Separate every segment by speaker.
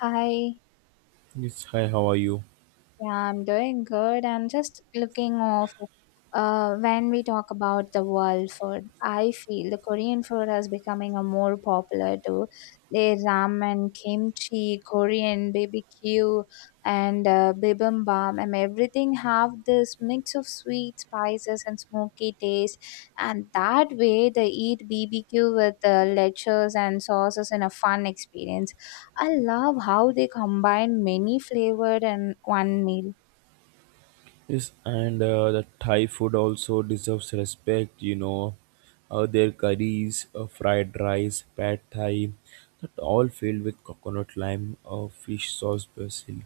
Speaker 1: Hi,
Speaker 2: Yes, hi, how are you?
Speaker 1: yeah, I'm doing good. I'm just looking off. When we talk about the world food, I feel the Korean food is becoming a more popular too. They ramen, kimchi, Korean BBQ, and bibimbap, and everything have this mix of sweet spices and smoky taste. And that way, they eat BBQ with lectures and sauces in a fun experience. I love how they combine many flavored in one meal.
Speaker 2: Yes, and the Thai food also deserves respect, you know. Their curries, fried rice, pad thai, that all filled with coconut lime, fish sauce, basil,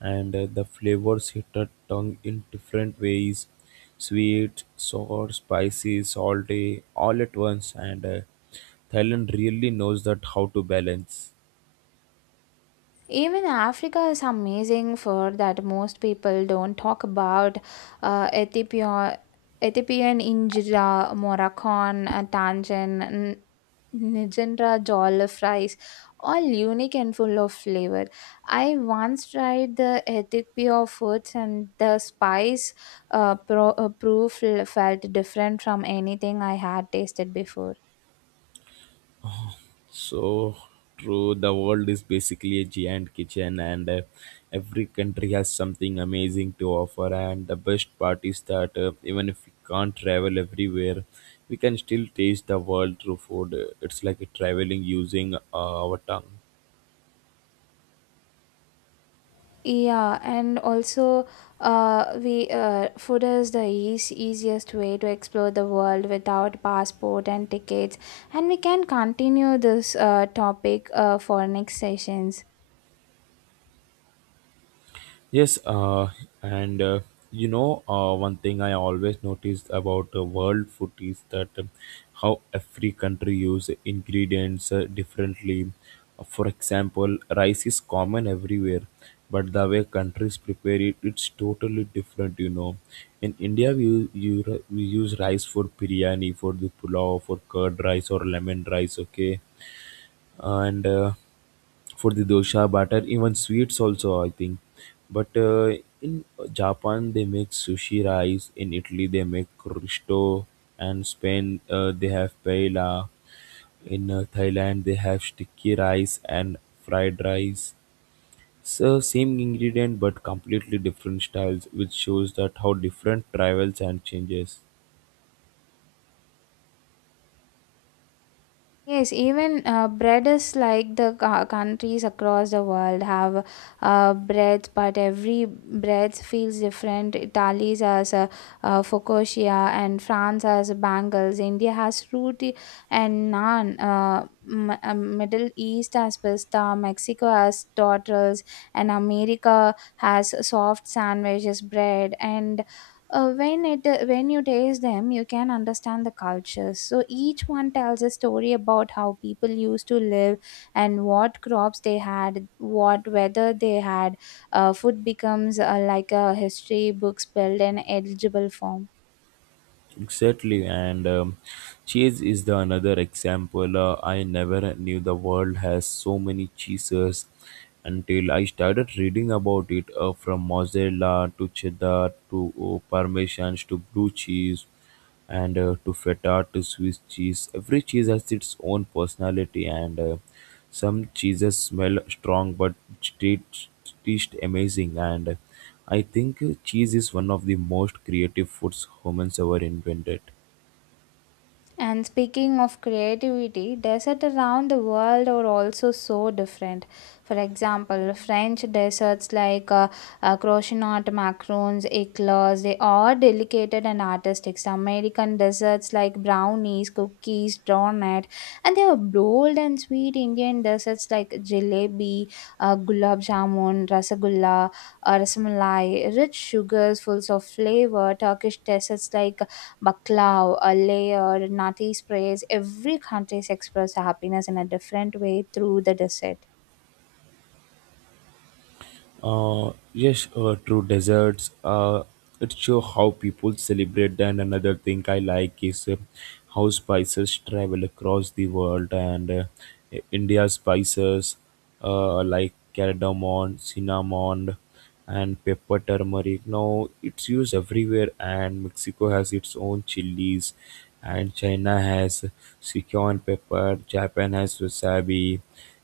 Speaker 2: and the flavors hit the tongue in different ways sweet, sour, spicy, salty, all at once. And Thailand really knows that how to balance.
Speaker 1: Even Africa is amazing for that most people don't talk about Ethiopia, Ethiopian injera, Moroccan, Tangian, Nigendra jollof rice, all unique and full of flavor. I once tried the Ethiopia foods and the spice proof felt different from anything I had tasted before.
Speaker 2: So true, the world is basically a giant kitchen, and every country has something amazing to offer. And the best part is that even if we can't travel everywhere, we can still taste the world through food. It's like traveling using our tongue.
Speaker 1: Yeah, and also, we food is the easiest way to explore the world without passport and tickets, and we can continue this topic for next sessions.
Speaker 2: Yes, and you know, one thing I always noticed about world food is that how every country use ingredients differently. For example, rice is common everywhere, but the way countries prepare it, it's totally different. You know, in India we use rice for biryani, for the pulao, for curd rice or lemon rice. Okay, and for the dosha batter even sweets also I think but in japan they make sushi rice. In italy they make risotto, and spain they have paella. In thailand they have sticky rice and fried rice. So same ingredient but completely different styles, which shows that how different travels and changes.
Speaker 1: Yes, even bread is like the countries across the world have breads, but every bread feels different. Italy has focaccia, and France has bangles. India has fruity and naan. Middle East has pista. Mexico has tortillas, and America has soft sandwiches, bread, and when you taste them you can understand the cultures, so each one tells a story about how people used to live and what crops they had, what weather they had. Food becomes like a history book spelled in edible form.
Speaker 2: Exactly, and cheese is the another example. I never knew the world has so many cheeses until I started reading about it from mozzarella to cheddar to parmesan to blue cheese and to feta to Swiss cheese. Every cheese has its own personality, and some cheeses smell strong but taste taste amazing. And I think cheese is one of the most creative foods humans ever invented.
Speaker 1: And speaking of creativity, deserts around the world are also so different. For example, French desserts like croissant, macarons, eclairs, they are delicate and artistic. American desserts like brownies, cookies, donut, and they are bold and sweet. Indian desserts like jalebi, gulab jamun, rasagulla, rasmalai, rich sugars full of flavor. Turkish desserts like baklava, a layer, nati sprays. Every country expresses happiness in a different way through the dessert.
Speaker 2: Yes, true deserts. It show how people celebrate. And another thing I like is how spices travel across the world, and India spices like cardamom, cinnamon and pepper turmeric. Now it's used everywhere, and Mexico has its own chilies, and China has Sichuan pepper, Japan has wasabi,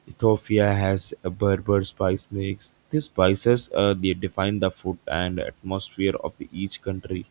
Speaker 2: Ethiopia has a Berber spice mix. These spices they define the food and atmosphere of the, each country.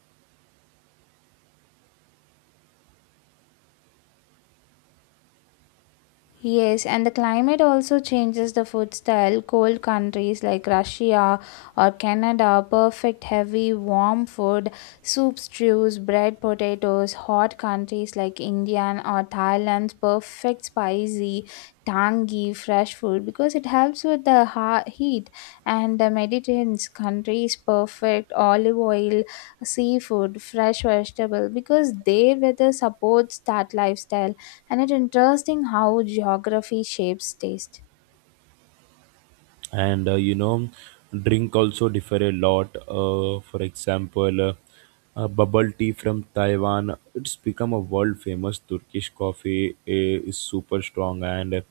Speaker 1: Yes, and the climate also changes the food style. Cold countries like Russia or Canada perfect heavy warm food, soups, stews, bread, potatoes. Hot countries like India or Thailand perfect spicy, tangy, fresh food because it helps with the heat. And the Mediterranean countries perfect olive oil, seafood, fresh vegetable because their weather supports that lifestyle, and it's interesting how geography shapes taste.
Speaker 2: And You know drink also differ a lot, for example, bubble tea from taiwan, it's become a world famous. Turkish coffee is super strong, and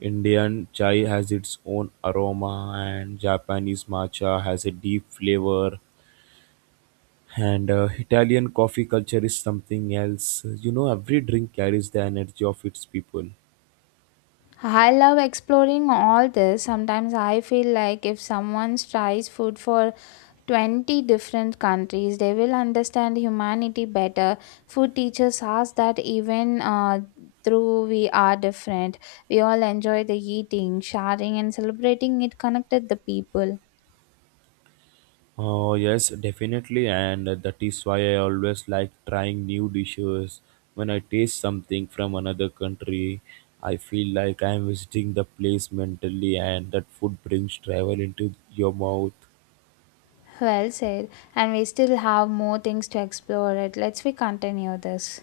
Speaker 2: indian chai has its own aroma, and japanese matcha has a deep flavor, and italian coffee culture is something else. You know every drink carries the energy of its people.
Speaker 1: I love exploring all this. Sometimes I feel like if someone tries food for 20 different countries, they will understand humanity better. Food teaches us that even through we are different, we all enjoy the eating, sharing, and celebrating it connected the people.
Speaker 2: Oh, yes, definitely. And that is why I always like trying new dishes. When I taste something from another country, I feel like I am visiting the place mentally, and that food brings travel into your mouth.
Speaker 1: Well said. And we still have more things to explore it. Let's we continue this.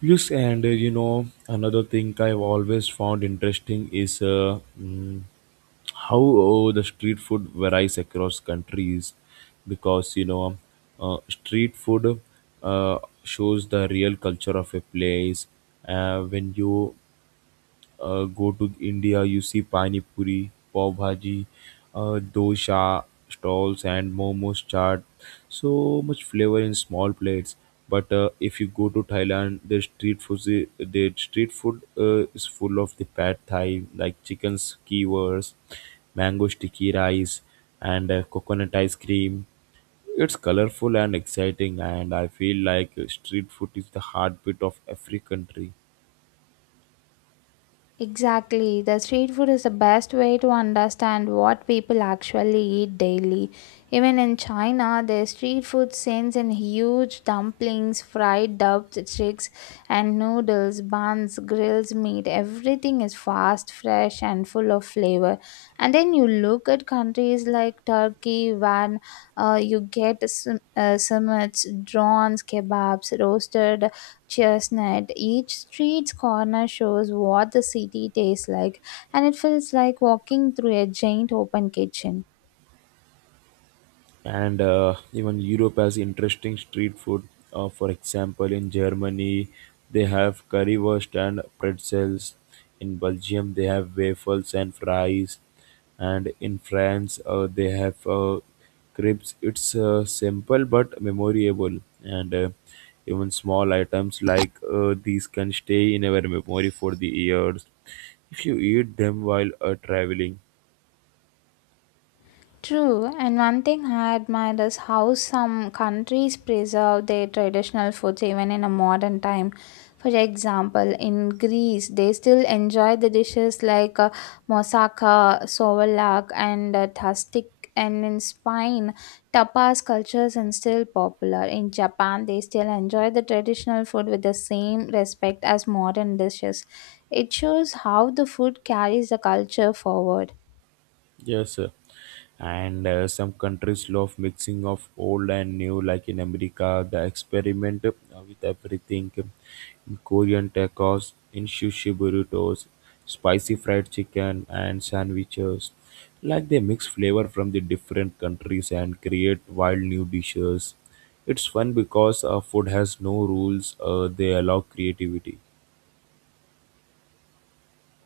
Speaker 2: Yes, and you know, another thing I've always found interesting is how the street food varies across countries, because you know, street food shows the real culture of a place. When you go to India, you see pani puri, pav bhaji, dosha stalls, and momos chaat. So much flavor in small plates. But if you go to Thailand, the street food is full of the pad Thai, like chicken skewers, mango sticky rice, and coconut ice cream. It's colorful and exciting, and I feel like street food is the heartbeat of every country.
Speaker 1: Exactly. The street food is the best way to understand what people actually eat daily. Even in China, their street food sends in huge dumplings, fried chicks, and noodles, buns, grills, meat. Everything is fast, fresh, and full of flavor. And then you look at countries like Turkey, when you get summits, drones, kebabs, roasted chestnut. Each street's corner shows what the city tastes like, and it feels like walking through a giant open kitchen.
Speaker 2: And even Europe has interesting street food. For example, in Germany, they have currywurst and pretzels. In Belgium, they have waffles and fries, and in France, they have crepes. It's simple but memorable, and even small items like these can stay in our memory for the years if you eat them while traveling.
Speaker 1: True, and one thing I admire is how some countries preserve their traditional foods even in a modern time. For example, in Greece, they still enjoy the dishes like moussaka, souvlaki, and tastic. And in Spain, tapas cultures are still popular. In Japan, they still enjoy the traditional food with the same respect as modern dishes. It shows how the food carries the culture forward.
Speaker 2: Yes, sir. And some countries love mixing of old and new, like in America, the experiment with everything. In Korean tacos, in sushi burritos, spicy fried chicken, and sandwiches. Like they mix flavor from the different countries and create wild new dishes. It's fun because food has no rules; they allow creativity.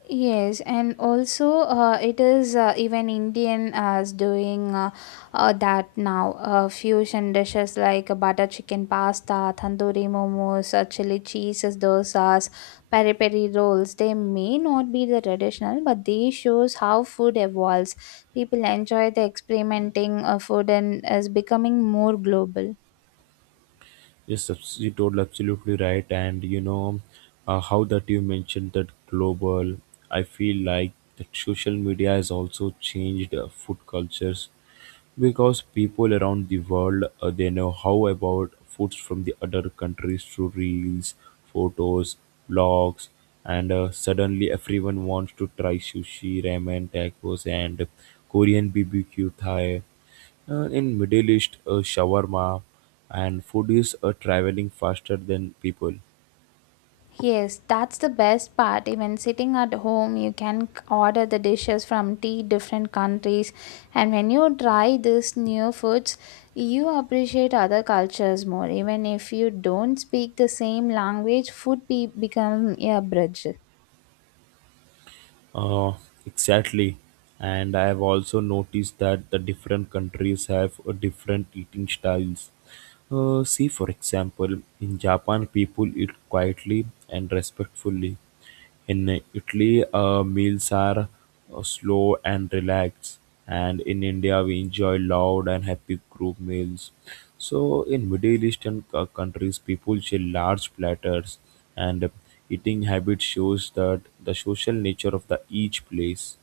Speaker 1: Yes, and also it is even Indian is doing that now. Fusion dishes like butter chicken pasta, tandoori momos, chili cheeses, dosas, peri peri rolls. They may not be the traditional, but they shows how food evolves. People enjoy the experimenting food and is becoming more global.
Speaker 2: Yes, you told absolutely right. And you know how that you mentioned that global. I feel like that social media has also changed food cultures, because people around the world they know how about foods from the other countries through reels, photos, blogs, and suddenly everyone wants to try sushi, ramen, tacos, and Korean BBQ Thai in Middle East, shawarma, and food is traveling faster than people.
Speaker 1: Yes, that's the best part. Even sitting at home, you can order the dishes from tea different countries. And when you try these new foods, you appreciate other cultures more. Even if you don't speak the same language, food become a bridge.
Speaker 2: Uh, exactly. And I have also noticed that the different countries have different eating styles. See, for example, in Japan, people eat quietly and respectfully. In Italy, meals are slow and relaxed, and in India, we enjoy loud and happy group meals. So, in Middle Eastern countries, people share large platters, and eating habit shows that the social nature of the each place.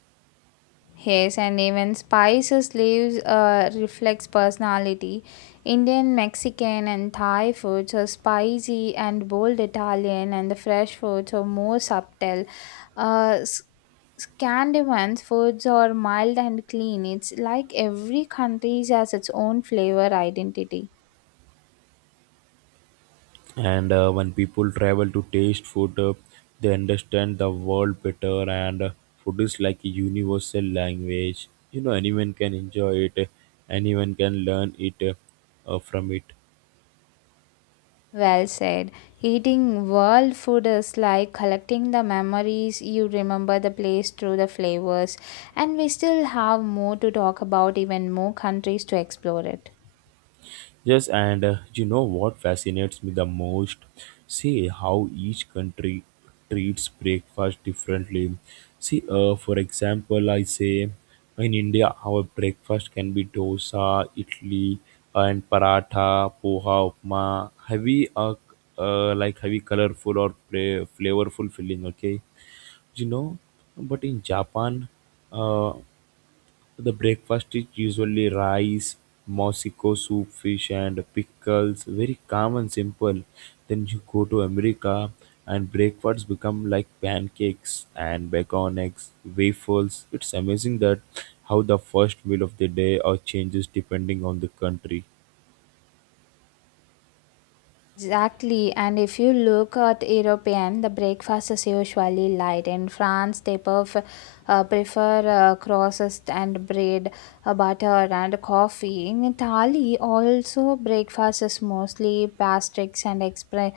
Speaker 1: Yes, and even spices leaves reflects personality. Indian, Mexican, and Thai foods are spicy and bold Italian, and the fresh foods are more subtle. Uh, S- Scandinavian foods are mild and clean. It's like every country has its own flavor identity.
Speaker 2: And when people travel to taste food they understand the world better, and food is like a universal language. You know anyone can enjoy it, anyone can learn it, from it.
Speaker 1: Well said. Eating world food is like collecting the memories. You remember the place through the flavors, and we still have more to talk about, even more countries to explore it.
Speaker 2: Yes, and you know what fascinates me the most? See how each country treats breakfast differently. See, for example, I say in India, our breakfast can be dosa, idli, and paratha, poha, upma, heavy, like heavy, colorful or flavorful filling. Okay, you know, but in Japan, uh, the breakfast is usually rice, Mexico soup, fish, and pickles. Very calm and simple. Then you go to America, and breakfasts become like pancakes and bacon eggs, waffles. It's amazing that how the first meal of the day or changes depending on the country.
Speaker 1: Exactly, and if you look at European, the breakfast is usually light. In France, they prefer crosses and bread, butter, and coffee. In Italy, also breakfast is mostly pastries and expre-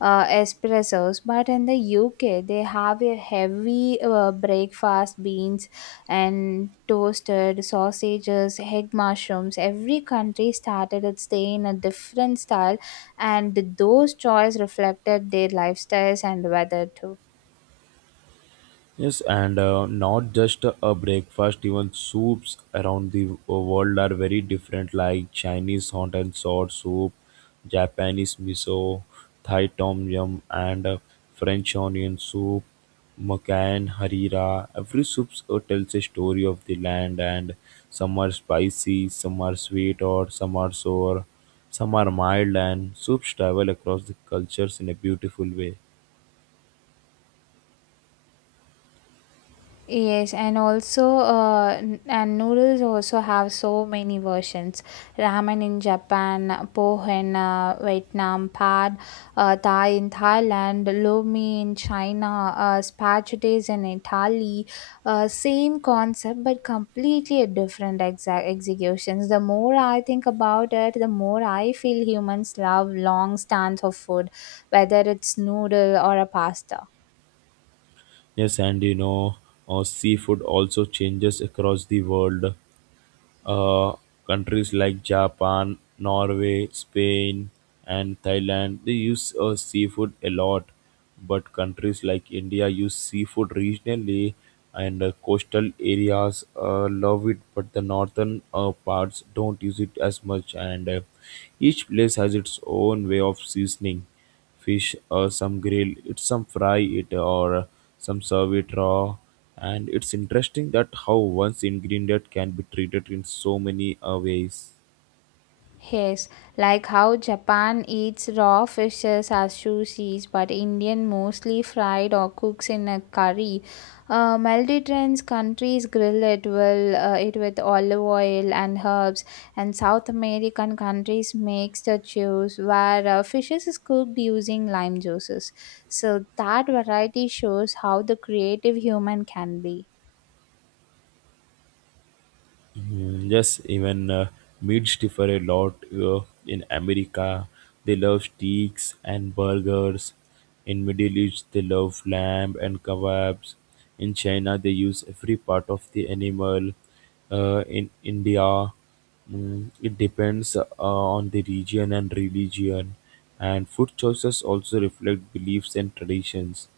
Speaker 1: uh, espressos. But in the UK, they have a heavy breakfast beans and toasted sausages, egg mushrooms. Every country started its day in a different style, and those choices reflected their lifestyles and weather too.
Speaker 2: Yes, and not just a breakfast, even soups around the world are very different, like Chinese hot and sour soup, Japanese miso, Thai tom yum, and French onion soup, Makan, Harira. Every soup tells a story of the land, and some are spicy, some are sweet, or some are sour, some are mild, and soups travel across the cultures in a beautiful way.
Speaker 1: Yes, and also and noodles also have so many versions. Ramen in Japan, poh in Vietnam, pad thai in Thailand, lo mein in China, spaghettis in Italy. Same concept, but completely different executions. The more I think about it, the more I feel humans love long stands of food, whether it's noodle or a pasta.
Speaker 2: Yes, and you know, seafood also changes across the world. Uh, Countries like Japan, Norway, Spain, and Thailand they use seafood a lot, but countries like India use seafood regionally, and coastal areas love it, but the northern parts don't use it as much. And Each place has its own way of seasoning fish. Or some grill it, some fry it, or some serve it raw, and it's interesting that how one ingredient can be treated in so many ways.
Speaker 1: Yes, like how Japan eats raw fishes as sushis, but Indian mostly fried or cooks in a curry. Mediterranean countries grill it well, it with olive oil and herbs, and South American countries makes the juice where fishes is cooked using lime juices. So that variety shows how the creative human can be.
Speaker 2: Mm, yes, even meats differ a lot. In america they love steaks and burgers. In middle east they love lamb and kebabs. In china they use every part of the animal. In india, mm, it depends on the region and religion, and food choices also reflect beliefs and traditions.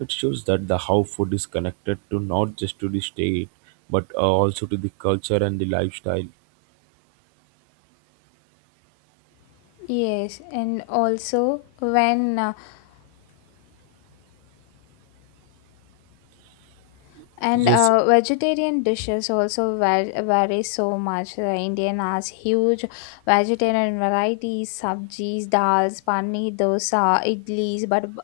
Speaker 2: It shows that the how food is connected to not just to the state, but also to the culture and the lifestyle.
Speaker 1: Yes, and also when And
Speaker 2: Yes.
Speaker 1: Vegetarian dishes also vary so much. The Indian has huge vegetarian varieties, sabjis, dals, pani, dosa, idlis, but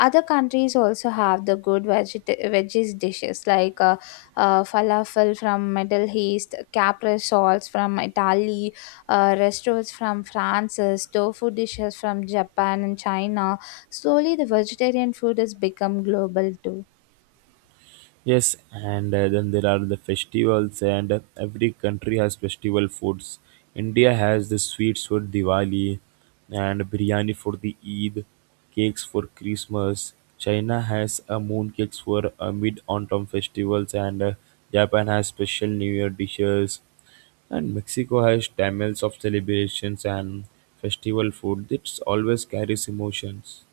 Speaker 1: other countries also have the good veggies dishes like falafel from Middle East, capra salts from Italy, restaurants from France, tofu dishes from Japan and China. Slowly, the vegetarian food has become global too.
Speaker 2: Yes, and then there are the festivals, and every country has festival foods. India has the sweets for Diwali, and biryani for the Eid, cakes for Christmas. China has moon cakes for mid autumn festivals, and Japan has special New Year dishes, and Mexico has tamales of celebrations, and festival food that always carries emotions.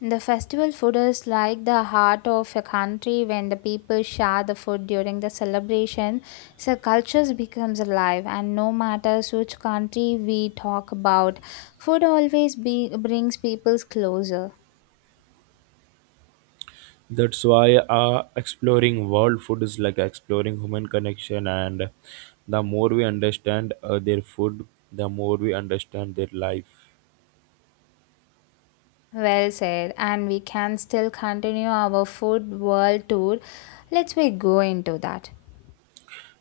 Speaker 1: The festival food is like the heart of a country when the people share the food during the celebration. So cultures becomes alive, and no matter which country we talk about, food always brings peoples closer.
Speaker 2: That's why exploring world food is like exploring human connection, and the more we understand their food, the more we understand their life.
Speaker 1: Well said, and we can still continue our food world tour. Let's we go into that.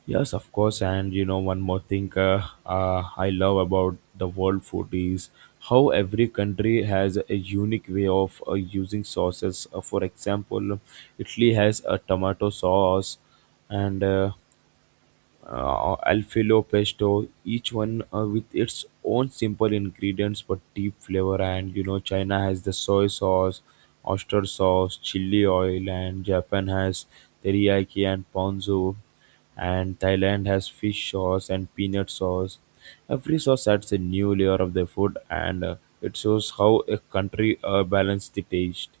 Speaker 2: Yes, of course, and you know one more thing, I love about the world food is how every country has a unique way of using sauces. For example, Italy has a tomato sauce, and alfilo pesto, each one with its own simple ingredients but deep flavor. And you know china has the soy sauce, oyster sauce, chili oil, and japan has teriyaki and ponzu, and thailand has fish sauce and peanut sauce. Every sauce adds a new layer of the food, and it shows how a country balances the taste.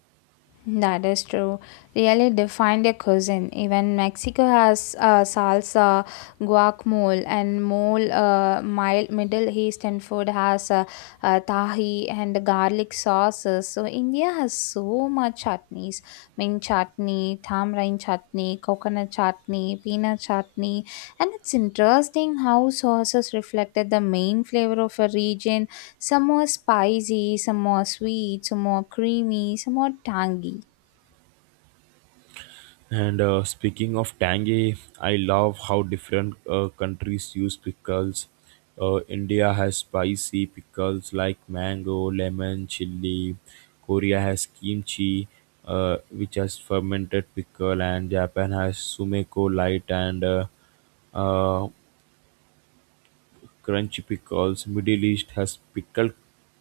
Speaker 1: That is true. Really defined a cuisine. Even Mexico has salsa, guacamole, and mole. Mild Middle Eastern food has tahi and garlic sauces. So India has so much chutneys: mint chutney, tamarind chutney, coconut chutney, peanut chutney. And it's interesting how sauces reflected the main flavor of a region. Some more spicy, some more sweet, some more creamy, some more tangy.
Speaker 2: And speaking of tangy, I love how different countries use pickles. India has spicy pickles like mango, lemon, chili. Korea has kimchi, which has fermented pickle, and Japan has sumeko light and uh, crunchy pickles. Middle East has pickled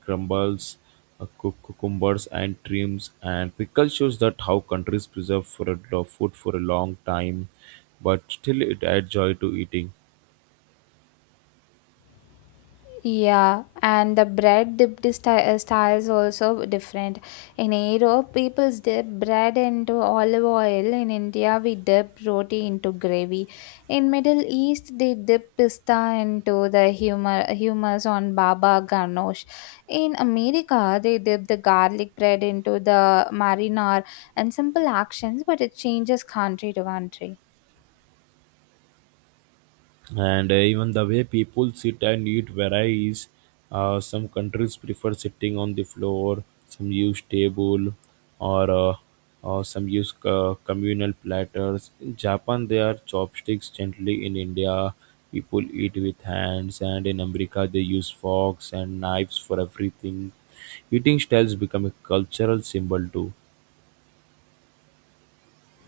Speaker 2: crumbles, cucumbers, and trims. And pickle shows that how countries preserve for a, the food for a long time, but still it adds joy to eating.
Speaker 1: Yeah, and the bread dipped styles also different. In Europe, people dip bread into olive oil. In India, we dip roti into gravy. In Middle East, they dip pista into the humor hummus on baba ganoush. In America, they dip the garlic bread into the marinar and simple actions, but it changes country to country.
Speaker 2: And Even the way people sit and eat varies. Some countries prefer sitting on the floor, some use table, or some use communal platters. In Japan, they are chopsticks gently. In India, people eat with hands, and in America they use forks and knives for everything. Eating styles become a cultural symbol too.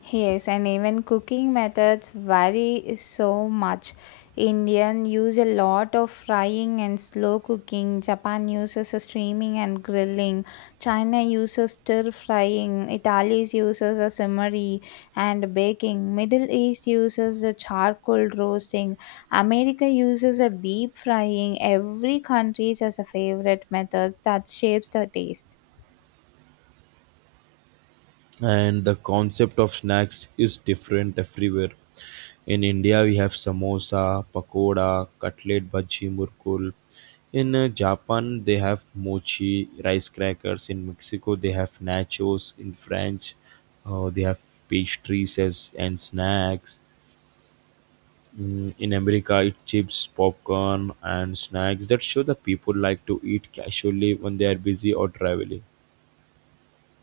Speaker 1: Yes, and even cooking methods vary so much. Indian use a lot of frying and slow cooking. Japan uses a steaming and grilling. China uses stir frying. Italy uses a simmery and baking. Middle East uses a charcoal roasting. America uses a deep frying. Every country has a favorite methods that shapes the taste.
Speaker 2: And the concept of snacks is different everywhere. In India, we have samosa, pakoda, cutlet, bhaji, murkul. In Japan they have mochi, rice crackers. In Mexico they have nachos. In French, they have pastries and snacks. In America it chips, popcorn, and snacks that show the people like to eat casually when they are busy or traveling.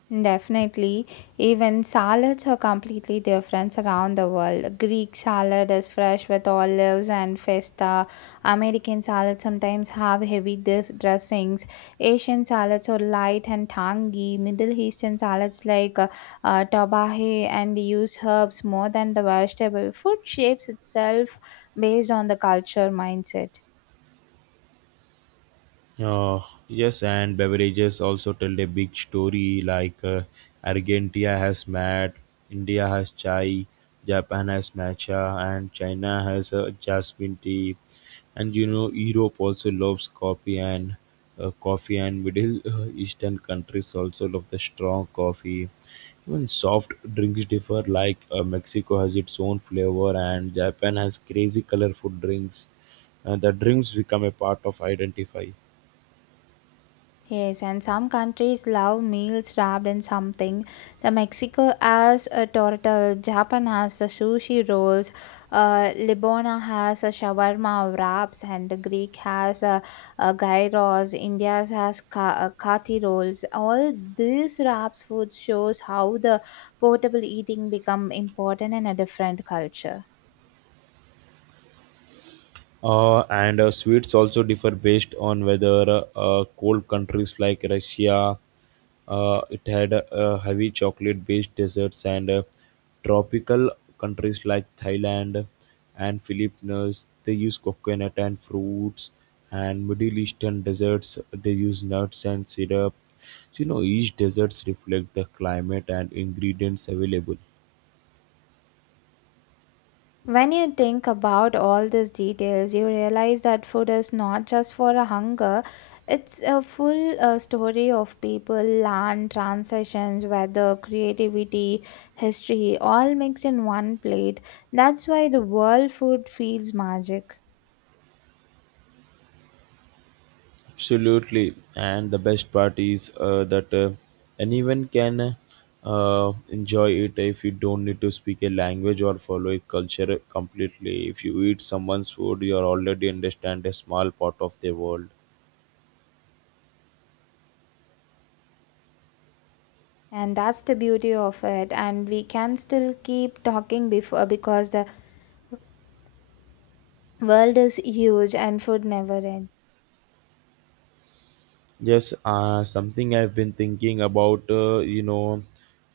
Speaker 1: Definitely. Even salads are completely different around the world. Greek salad is fresh with olives and feta. American salads sometimes have heavy dressings. Asian salads are light and tangy. Middle Eastern salads like tabahe and use herbs more than the vegetable. Food shapes itself based on the culture mindset.
Speaker 2: Uh, yes, and beverages also tell a big story. Argentina has mat, India has chai, Japan has matcha, and China has jasmine tea. And you know, Europe also loves coffee, and Middle Eastern countries also love the strong coffee. Even soft drinks differ, like Mexico has its own flavor, and Japan has crazy colorful drinks. And the drinks become a part of identify.
Speaker 1: Yes, and some countries love meals wrapped in something. The Mexico has a tortilla, Japan has a sushi rolls, Lebanon has a shawarma wraps, and the Greek has a gyros. India has kathi rolls. All these wraps food shows how the portable eating become important in a different culture.
Speaker 2: And Sweets also differ based on whether cold countries like Russia, it had heavy chocolate-based desserts, and tropical countries like Thailand and Philippines, they use coconut and fruits, and Middle Eastern desserts, they use nuts and syrup. So, you know, each desserts reflect the climate and ingredients available.
Speaker 1: When you think about all these details, you realize that food is not just for a hunger, it's a full story of people, land, transitions, weather, creativity, history, all mixed in one plate. That's why the world food feels magic.
Speaker 2: Absolutely, and the best part is that anyone can enjoy it. If you don't need to speak a language or follow a culture completely, if you eat someone's food, you are already understand a small part of the world.
Speaker 1: And that's the beauty of it. And we can still keep talking before because the world is huge and food never ends.
Speaker 2: Yes, something I've been thinking about, you know,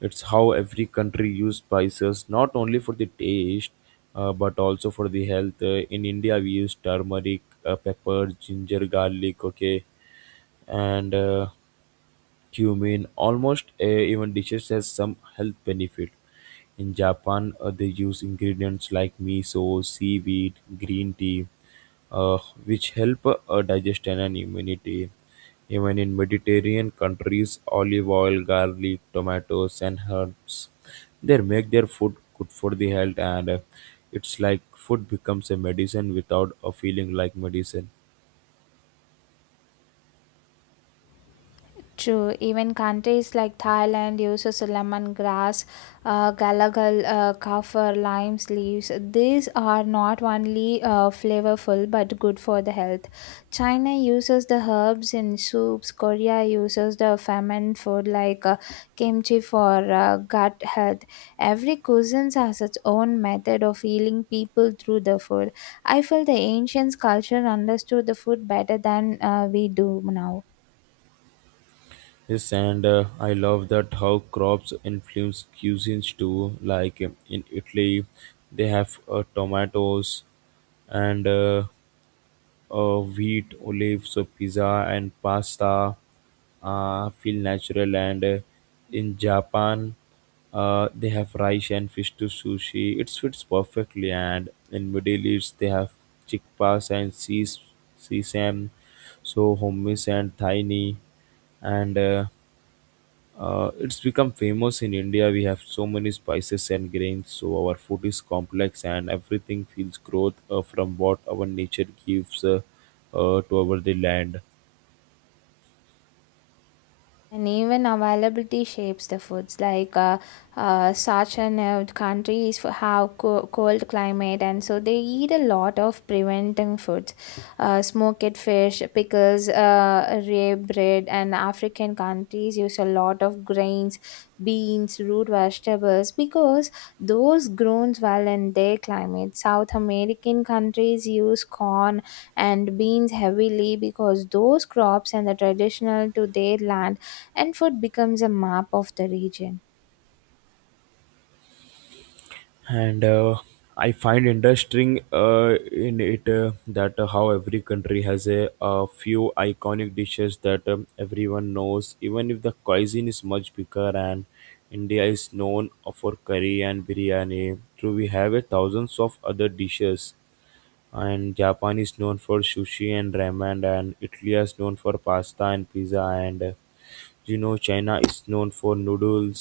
Speaker 2: it's how every country use spices not only for the taste, but also for the health. In India, we use turmeric, pepper, ginger, garlic. Okay, and cumin. Almost even dishes has some health benefit. In Japan, they use ingredients like miso, seaweed, green tea, uh, which help digestion and immunity. Even in Mediterranean countries, olive oil, garlic, tomatoes, and herbs, they make their food good for the health, and it's like food becomes a medicine without a feeling like medicine.
Speaker 1: True, even countries like Thailand uses lemongrass, galagal, kaffir, limes leaves. These are not only flavorful but good for the health. China uses the herbs in soups. Korea uses the ferment food like kimchi for gut health. Every cuisine has its own method of healing people through the food. I feel the ancient culture understood the food better than we do now.
Speaker 2: Yes, and I love that how crops influence cuisines too. Like in Italy, they have tomatoes and wheat, olives, so pizza and pasta feel natural. And in Japan, they have rice and fish to sushi. It fits perfectly. And in Middle East, they have chickpeas and sesame, so hummus and tiny, and it's become famous. In India, we have so many spices and grains, so our food is complex and everything feels growth from what our nature gives to our the land.
Speaker 1: And even availability shapes the foods. Such and countries for have cold climate, and so they eat a lot of preventing foods, smoked fish, pickles, rye bread, and African countries use a lot of grains, beans, root vegetables because those grown well in their climate. South American countries use corn and beans heavily because those crops and the traditional to their land, and food becomes a map of the region.
Speaker 2: And I find interesting in it that how every country has a few iconic dishes that everyone knows, even if the cuisine is much bigger. And India is known for curry and biryani. True, we have a thousands of other dishes, and Japan is known for sushi and ramen, and Italy is known for pasta and pizza, and you know, China is known for noodles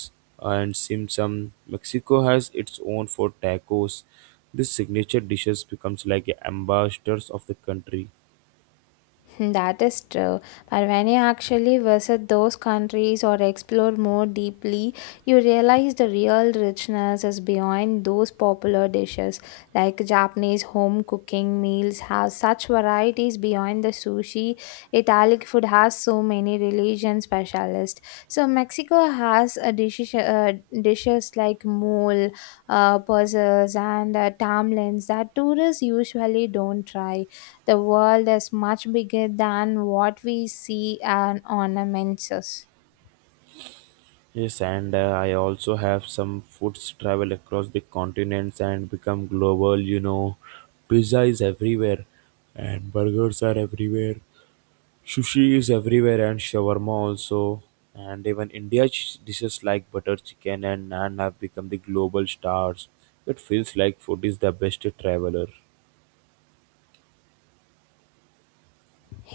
Speaker 2: and simsum. Mexico has its own for tacos. These signature dishes becomes like ambassadors of the country.
Speaker 1: Hmm, that is true. But when you actually visit those countries or explore more deeply, you realize the real richness is behind those popular dishes. Like Japanese home cooking meals have such varieties beyond the sushi. Italian food has so many religion specialists. So Mexico has a dishes, dishes like mole, puzzles, and tamales that tourists usually don't try. The world is much bigger than what we see and ornaments us.
Speaker 2: Yes, and I also have some foods travel across the continents and become global. You know, pizza is everywhere, and burgers are everywhere. Sushi is everywhere, and shawarma also. And even India dishes like butter chicken and naan have become the global stars. It feels like food is the best traveler.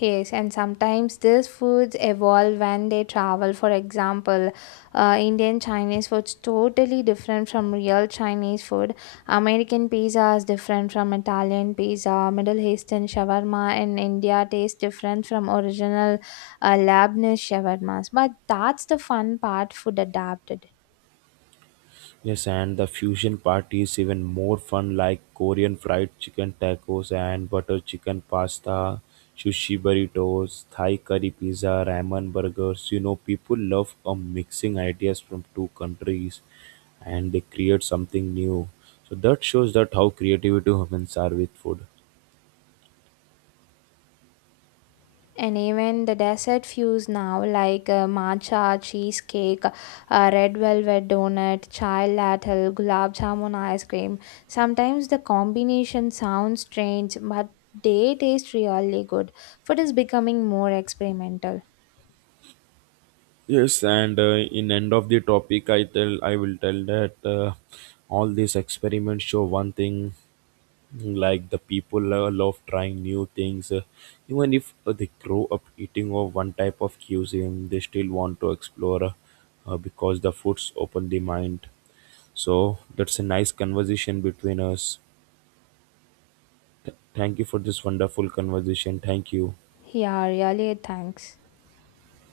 Speaker 1: Yes, and sometimes these foods evolve when they travel. For example, Indian Chinese food's totally different from real Chinese food. American pizza is different from Italian pizza. Middle Eastern shawarma in India tastes different from original Lebanese shawarmas. But that's the fun part. Food adapted.
Speaker 2: Yes, and the fusion part is even more fun, like Korean fried chicken tacos and butter chicken pasta, sushi burritos, Thai curry pizza, ramen burgers. You know, people love mixing ideas from two countries, and they create something new. So that shows that how creativity humans are with food.
Speaker 1: And even the dessert fuse now, like matcha, cheesecake, red velvet donut, chai latte, gulab jamun ice cream. Sometimes the combination sounds strange, but they taste really good. Food is becoming more experimental.
Speaker 2: Yes, and in end of the topic, I will tell that all these experiments show one thing. Like the people love trying new things, even if they grow up eating of one type of cuisine, they still want to explore, because the foods open the mind. So that's a nice conversation between us. Thank you for this wonderful conversation. Thank you.
Speaker 1: Yeah, really, thanks.